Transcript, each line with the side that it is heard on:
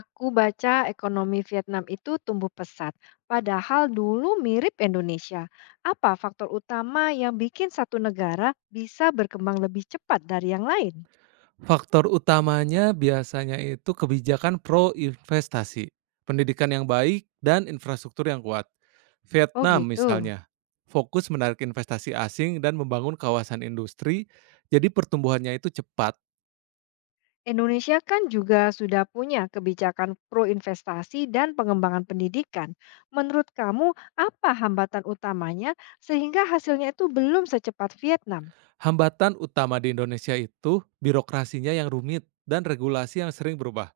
left: Aku baca ekonomi Vietnam itu tumbuh pesat, padahal dulu mirip Indonesia. Apa faktor utama yang bikin satu negara bisa berkembang lebih cepat dari yang lain?
right: Faktor utamanya biasanya itu kebijakan pro investasi, pendidikan yang baik, dan infrastruktur yang kuat.
left: Oh
right: Vietnam
left: gitu.
right: misalnya, fokus menarik investasi asing dan membangun kawasan industri, jadi pertumbuhannya itu cepat.
left: Indonesia kan juga sudah punya kebijakan pro investasi dan pengembangan pendidikan. Menurut kamu, apa hambatan utamanya sehingga hasilnya itu belum secepat Vietnam?
right: Hambatan utama di Indonesia itu birokrasinya yang rumit dan regulasi yang sering berubah.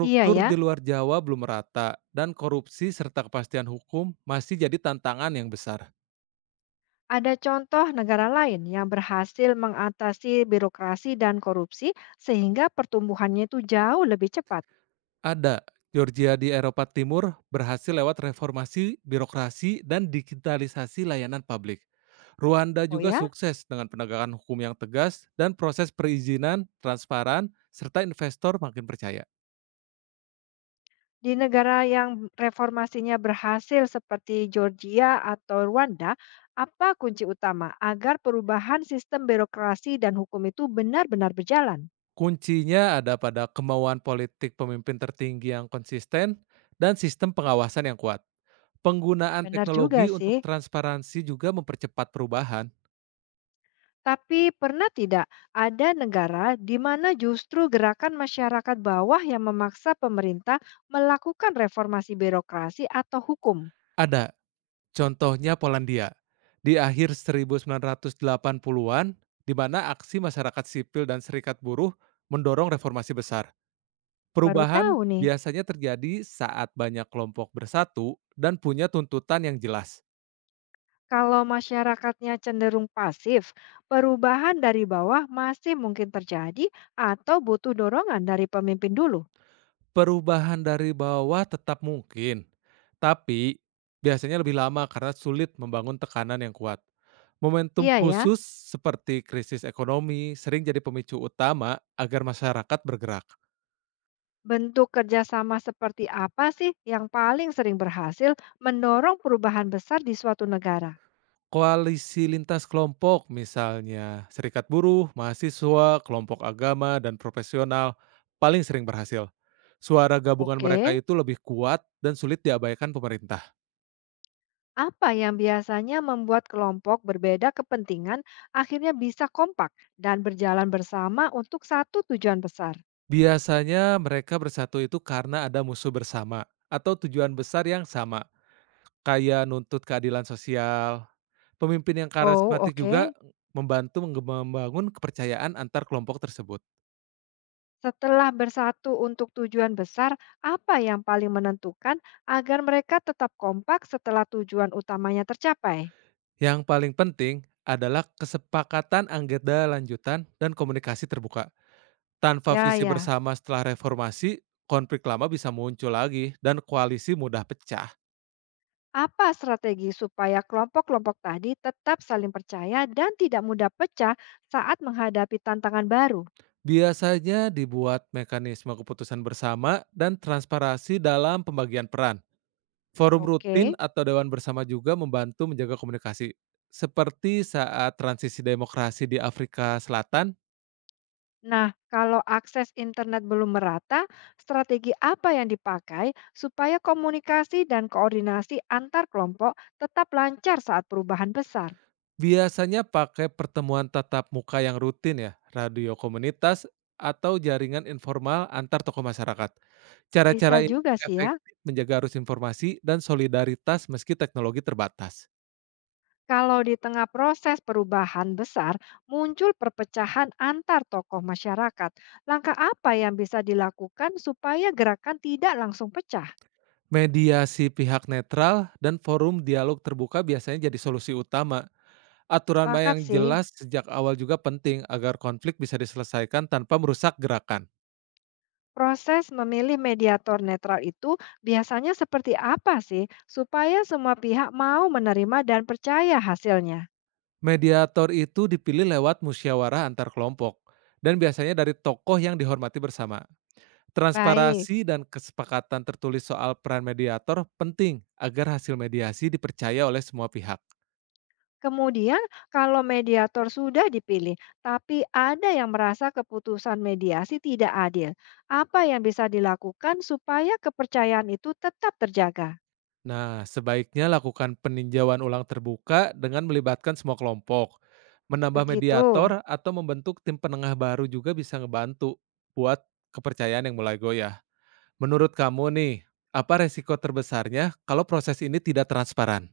left: Iya, ya.
right: di luar Jawa belum merata dan korupsi serta kepastian hukum masih jadi tantangan yang besar.
left: Ada contoh negara lain yang berhasil mengatasi birokrasi dan korupsi sehingga pertumbuhannya itu jauh lebih cepat.
right: Ada. Georgia di Eropa Timur berhasil lewat reformasi birokrasi dan digitalisasi layanan publik. Rwanda
left: Oh
right: juga
left: ya,
right: sukses dengan penegakan hukum yang tegas dan proses perizinan transparan serta investor makin percaya.
left: di negara yang reformasinya berhasil seperti Georgia atau Rwanda, apa kunci utama agar perubahan sistem birokrasi dan hukum itu benar-benar berjalan?
right: Kuncinya ada pada kemauan politik pemimpin tertinggi yang konsisten dan sistem pengawasan yang kuat. Penggunaan
left: Benar juga
right: teknologi
left: sih.
right: untuk transparansi juga mempercepat perubahan.
left: Tapi pernah tidak ada negara di mana justru gerakan masyarakat bawah yang memaksa pemerintah melakukan reformasi birokrasi atau hukum?
right: Ada. Contohnya Polandia. Di akhir 1980-an, di mana aksi masyarakat sipil dan serikat buruh mendorong reformasi besar.
left: Baru
right: Perubahan
left: tahu nih,
right: biasanya terjadi saat banyak kelompok bersatu dan punya tuntutan yang jelas.
left: kalau masyarakatnya cenderung pasif, perubahan dari bawah masih mungkin terjadi atau butuh dorongan dari pemimpin dulu.
right: Perubahan dari bawah tetap mungkin, tapi biasanya lebih lama karena sulit membangun tekanan yang kuat. Momentum
left: Iya ya,
right: khusus seperti krisis ekonomi sering jadi pemicu utama agar masyarakat bergerak.
left: bentuk kerjasama seperti apa sih yang paling sering berhasil mendorong perubahan besar di suatu negara?
right: Koalisi lintas kelompok misalnya serikat buruh, mahasiswa, kelompok agama, dan profesional paling sering berhasil. Suara gabungan mereka
left: Oke.
right: itu lebih kuat dan sulit diabaikan pemerintah.
left: Apa yang biasanya membuat kelompok berbeda kepentingan akhirnya bisa kompak dan berjalan bersama untuk satu tujuan besar?
right: Biasanya mereka bersatu itu karena ada musuh bersama atau tujuan besar yang sama, kayak nuntut keadilan sosial. Pemimpin yang
left: Oh,
right: karismatik
left: oke.
right: juga membantu membangun kepercayaan antar kelompok tersebut.
left: Setelah bersatu untuk tujuan besar, apa yang paling menentukan agar mereka tetap kompak setelah tujuan utamanya tercapai?
right: Yang paling penting adalah kesepakatan anggota lanjutan dan komunikasi terbuka. Tanpa
left: Ya,
right: visi
left: ya.
right: bersama setelah reformasi, konflik lama bisa muncul lagi dan koalisi mudah pecah.
left: Apa strategi supaya kelompok-kelompok tadi tetap saling percaya dan tidak mudah pecah saat menghadapi tantangan baru?
right: Biasanya dibuat mekanisme keputusan bersama dan transparansi dalam pembagian peran. Forum rutin
left: Oke.
right: atau dewan bersama juga membantu menjaga komunikasi. Seperti saat transisi demokrasi di Afrika Selatan.
left: Nah, kalau akses internet belum merata, strategi apa yang dipakai supaya komunikasi dan koordinasi antar kelompok tetap lancar saat perubahan besar?
right: Biasanya pakai pertemuan tatap muka yang rutin ya, radio komunitas, atau jaringan informal antar tokoh masyarakat.
left: Bisa
right: Cara-cara ini
left: juga sih ya,
right: efektif menjaga arus informasi dan solidaritas meski teknologi terbatas.
left: kalau di tengah proses perubahan besar muncul perpecahan antar tokoh masyarakat. Langkah apa yang bisa dilakukan supaya gerakan tidak langsung pecah?
right: Mediasi pihak netral dan forum dialog terbuka biasanya jadi solusi utama. Aturan main
left: Sepakat
right: yang
left: sih.
right: jelas sejak awal juga penting agar konflik bisa diselesaikan tanpa merusak gerakan.
left: Proses memilih mediator netral itu biasanya seperti apa sih supaya semua pihak mau menerima dan percaya hasilnya?
right: Mediator itu dipilih lewat musyawarah antar kelompok dan biasanya dari tokoh yang dihormati bersama.
left: Baik.
right: Transparansi dan kesepakatan tertulis soal peran mediator penting agar hasil mediasi dipercaya oleh semua pihak.
left: Kemudian, kalau mediator sudah dipilih tapi ada yang merasa keputusan mediasi tidak adil, apa yang bisa dilakukan supaya kepercayaan itu tetap terjaga?
right: Nah, sebaiknya lakukan peninjauan ulang terbuka dengan melibatkan semua kelompok. Menambah
left: Begitu.
right: mediator atau membentuk tim penengah baru juga bisa ngebantu buat kepercayaan yang mulai goyah. Menurut kamu nih, apa resiko terbesarnya kalau proses ini tidak transparan?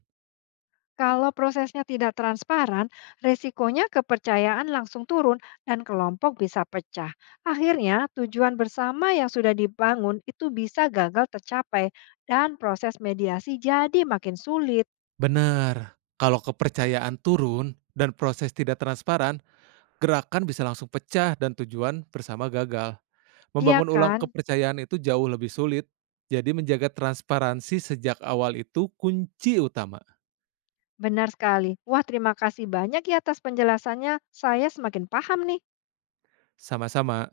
left: Kalau prosesnya tidak transparan, resikonya kepercayaan langsung turun dan kelompok bisa pecah. Akhirnya, tujuan bersama yang sudah dibangun itu bisa gagal tercapai dan proses mediasi jadi makin sulit.
right: Benar, kalau kepercayaan turun dan proses tidak transparan, gerakan bisa langsung pecah dan tujuan bersama gagal.
left: Iya,
right: Membangun ulang
left: kan?
right: kepercayaan itu jauh lebih sulit. Jadi menjaga transparansi sejak awal itu kunci utama.
left: Benar sekali. Wah, terima kasih banyak ya atas penjelasannya. Saya semakin paham nih.
right: Sama-sama.